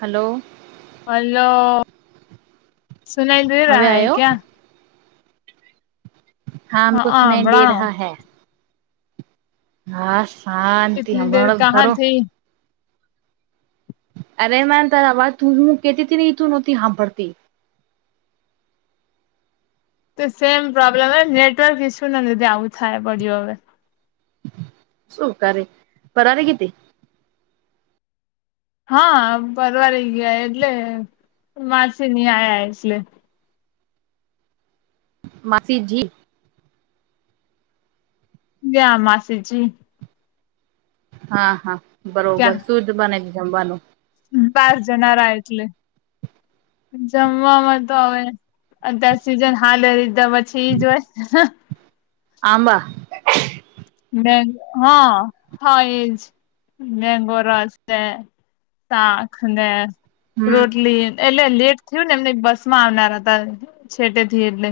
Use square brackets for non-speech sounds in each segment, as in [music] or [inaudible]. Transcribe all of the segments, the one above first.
Hello. Hello, સુનાઈ દઈ રહ હવે હૈ આયો ક્યા? હા આમક સુનાઈ દે રહા હૈ. હા શાંતિ હમણાં હણા ખરું. અરે માન તવા તું મું કેતી હતી ને તું નહોતી હાંભરતી. [inaudible] તો સેમ પ્રોબ્લેમ નેટવર્ક ઇસ્યૂ ના લીધી આવું થાય પડ્યું હવે. સુું કરે? રે પરવાઈગીતી કીધી. હા પરવારી ગિયા એટલે માછી ને આયા એટલે. માસીજી. ગ્યા માસીજી. હા હા બરોબર શું જ બને છે જમવાનું? બાર જના એટલે, જમવા માટે તો હવે, અત્યારે સિઝન હાલે રીધા પછી ઈ જ હોય. આંબા. હા હા એજ મેગો રસ છે. શાખ અને હમ રોટલી. એટલે લેટ થયું ને એમને બસ માં આવનાર હતા છેટે થી એટલે.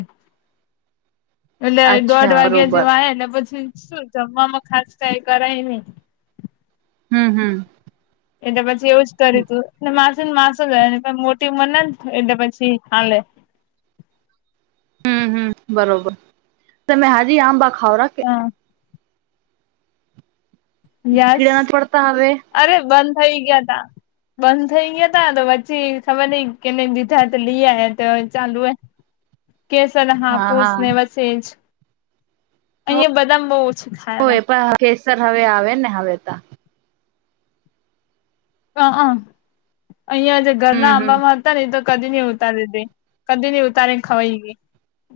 એટલે અચ્છા દોઢ વાગ્યા બરોબર જેવા હ, ને પ શું જમવામાં ખાસ કઈ, કરાય ની. હમ્મ, હમ્મ. એટલે પછી એવું જ કર્યું, તું મા માસ ગયા, મોટી ઉંમર ના એટલે પછી, ખાલેે. હમમ બરોબર, તમે હાજી આંબા ખાવરા કે? હા યસ, કીડા નથી પડતા હવે અરે બંધ થઇ, ગયા તા. બંધ થઇ ગયા, હતા તો પછી ખબર નઈ, કે દીધા તો લઈ આ તો ચાલુ હોય. [inaudible] કેસલ હા હાપુસ હા ને વસેજ, અહં બધામ બહુ ઓછું હો, ખાયલા એ પણ કેસર, હવે આવે ને હવે ત. હ, અહિયાં જે હમ ઘરના હમ આંબામાં હતા, નને તો કદી નહી, ઉતાર દે, કદી નહી ઉતાર ખવાઈ કે.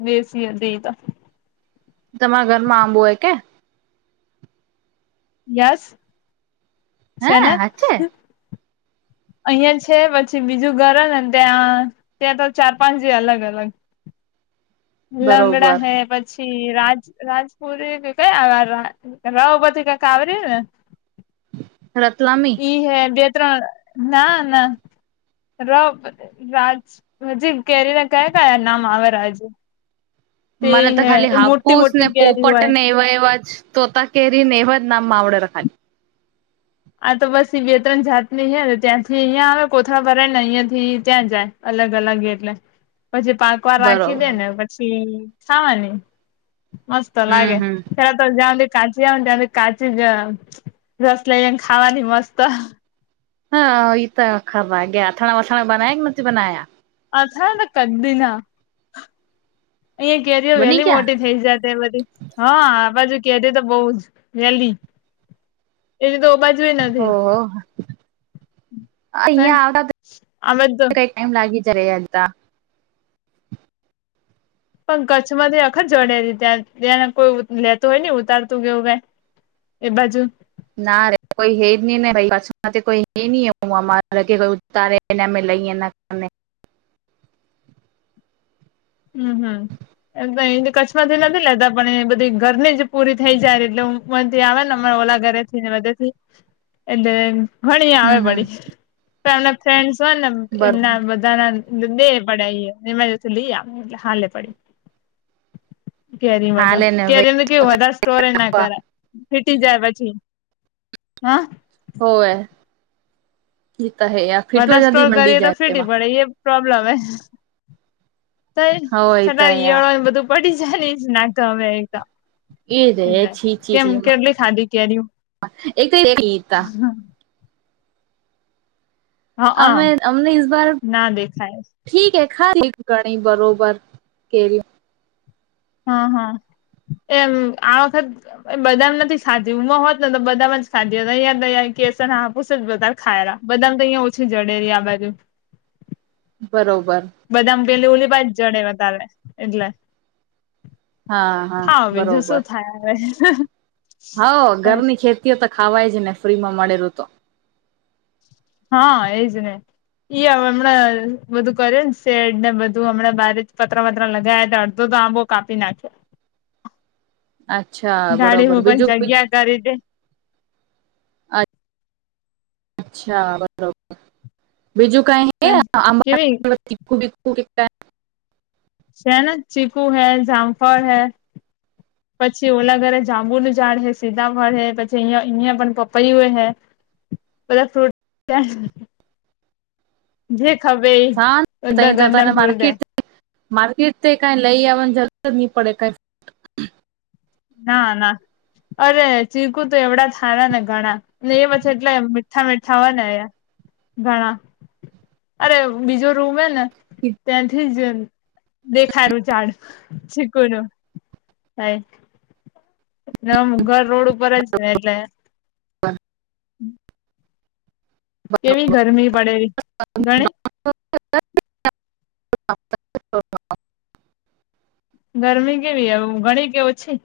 બેસીએ દઈતા. મા, બોય કે યસ. છેન. હ [inaudible] અહિયાં છે, પછી બીજું ઘર નેને ત્યાં, ત્યાં તો ચાર પાંચ જે અલગ અલગ. લંગડા બરોબર હૈ, પ છી, રાજપુરી કયા રહપથી, કક આવર્યું ને. રતલામી હીહાઈ, બે ત્રણ ના ના, ર રાજ, હજી કેરીને કયા, કયા નામ આવે હજુ. મને, તો ખાલી હાપુસ, ને કેરી હોય પોપટને એવા એવા જ તોતા કેરીને, એવા જ નામ આવડે ર ખાલી. આ તો બસ બે ત્રણ જાતની હે, ને ત્યાંથી અહિયાં આવે કોથળા ભરાયને અહિયાંથી ત્યાં જાય અલગ અલગ એટલે પછી, પાક વાર રાખી બરોબર દે ને પછી, ખાવાની. મસ્ત હમ લાગે, હમ ખે તો જા કાચી આવને, ત્યારે કાચી જ અ રસ લઈને ખાવાની મસ્ત. હા, એ તો ખરા ગયા, અથાણા વાથણા બનાયા કે નથી, બનાયા? અથાણાતો કદીના અહીયાં કેરીઓ બની વહેલી મોટી ગયા થઈ, જાય તો એ બધી હા, બાજુ કેરીઓ, તો બહુ જ વહેલી એવી તો ઓ બાજુય એય નથી. ઓહો અહિયાં આવતા કઈ, આ બાજુ તો ટાઈમ લાગી જ્યારે. [unintelligible] પણ કચ્છમાંથી આખત જડે હતી, ત્યાં ત્યાં કોઈ લેતો હોય, નઈ ઉતારતું કે એવું કાઈ એ બાજુ ના રે કોઈ, હે જ નઈ, ને પાછુ કોઈ હે નઈ હું, અમારે તારે ને આમે ને અહીંયા, ના અમે હમ્મ, હમ્મ. એમ તો અહી કચ્છમાંથી નથી, લેતા પણ અહીયાં બધી ઘરની જ પૂરી થઈ, જાય એટલે અમ હું, જે આવે ને ઓલા ઘરે છેને, બધેથી એટલે ઘણી આવે હમ હમ વળી પહી અલગ ફ્રેન્ડસ હોય, ને બરોબર એમના બધાના દે પડે ઈ એમાંથી, આવે એટલે હાલે પડી. કેરીમાં, તો હાલે ને કેરીમાં તો કેવું હોય, વધારે સ્ટોરેજ ના ભાઈ કરાય. ફીટી જાય પછી, હા. હોવે. તો હે યાર ફીટો વધાર જલ્દી સ્ટોર મંડી કરીએ, તો જાય ફીટી તેમાં પડે એ પ્રોબ્લેમ હે, તો તોય હોય તો સટા યાર ઈયળો ને બધું પડી. જ ઈજ નાતો મેં અહીં તો એ રે એટલે છી છી કેમ છી કેટલી ખાધી કેરીઓ [unintelligible] હ હ અમે અમને ઈસ બાર ના દેખાય ઠીક હે ખાલી ઘણી બરોબર કેરીઓ હ હા એમ આ વખત બદામ નથી ખાધી બહોત ને તો બદામ જ ખાધી હોત અહીયાં ને અહીયાં કેસર હાપુસ જ બધા ખાય રા બદામ તો અહિયાં ઓછી જડે રે આ બાજુ બરોબ બદામાં પેલી ઓલી પા જડે વધારે એટલે હા બીજું શું થાય હવે હા ઘરની ખેતીઓ તો ખાવાય જ ને ફ્રીમાં મળેલું તો હા એજ ને ઈ હવે હમણા બધું કર્યું ને શેડ ને બધું હમણાં બારી પતત્રા વતરા લગાવયા હતા અડધો આબો કાપી નાખ્યો [inaudible] અચ્છા ગાડી બરોબર મૂકવાની બીજું જગ્યા કરી દે અચ્છા બરોબર બીજું કાંઈ આબા કેવી પર તીખું તીખ [unintelligible] છે ને ચીકુ હે જામફળ હે પછી ઓલા ઘરે જાંબુનું ઝાડ હે સીતાફાળ હે પછી અહં અહિયાં પણ પપૈયું હે બધા ફ્રૂટ જે ખબે ઈ હા બધા તઈ ઘરના તો ફ્રૂટ હે માર્કેટ માર્કેટથી કાઈ લઈ આવાની જરૂર ની પડે કાઈ ના ના અરે ચીકુ તો એવડા હારા ને ઘણા ને એ પછી એટલે મીઠા મીઠા હોય ને એ ઘણા અરે બીજો રૂમ હેને ત્યાંથી જ દેખાયું ઝાડ ચીકુનું ખાય નામ ઘર રોડ ઉપર જ છે એટલે [unintelligible] [inaudible] કેવી ગરમી પડે ગણે [inaudible] ગરમી કેવી ઘણી કે ઓછી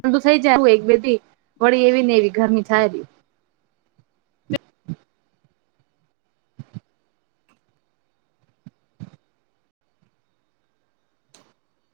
પણ તું થઈ જાય હું એક બેટી વળી એવી ને એવી ગરમી થાય જ ની [inaudible]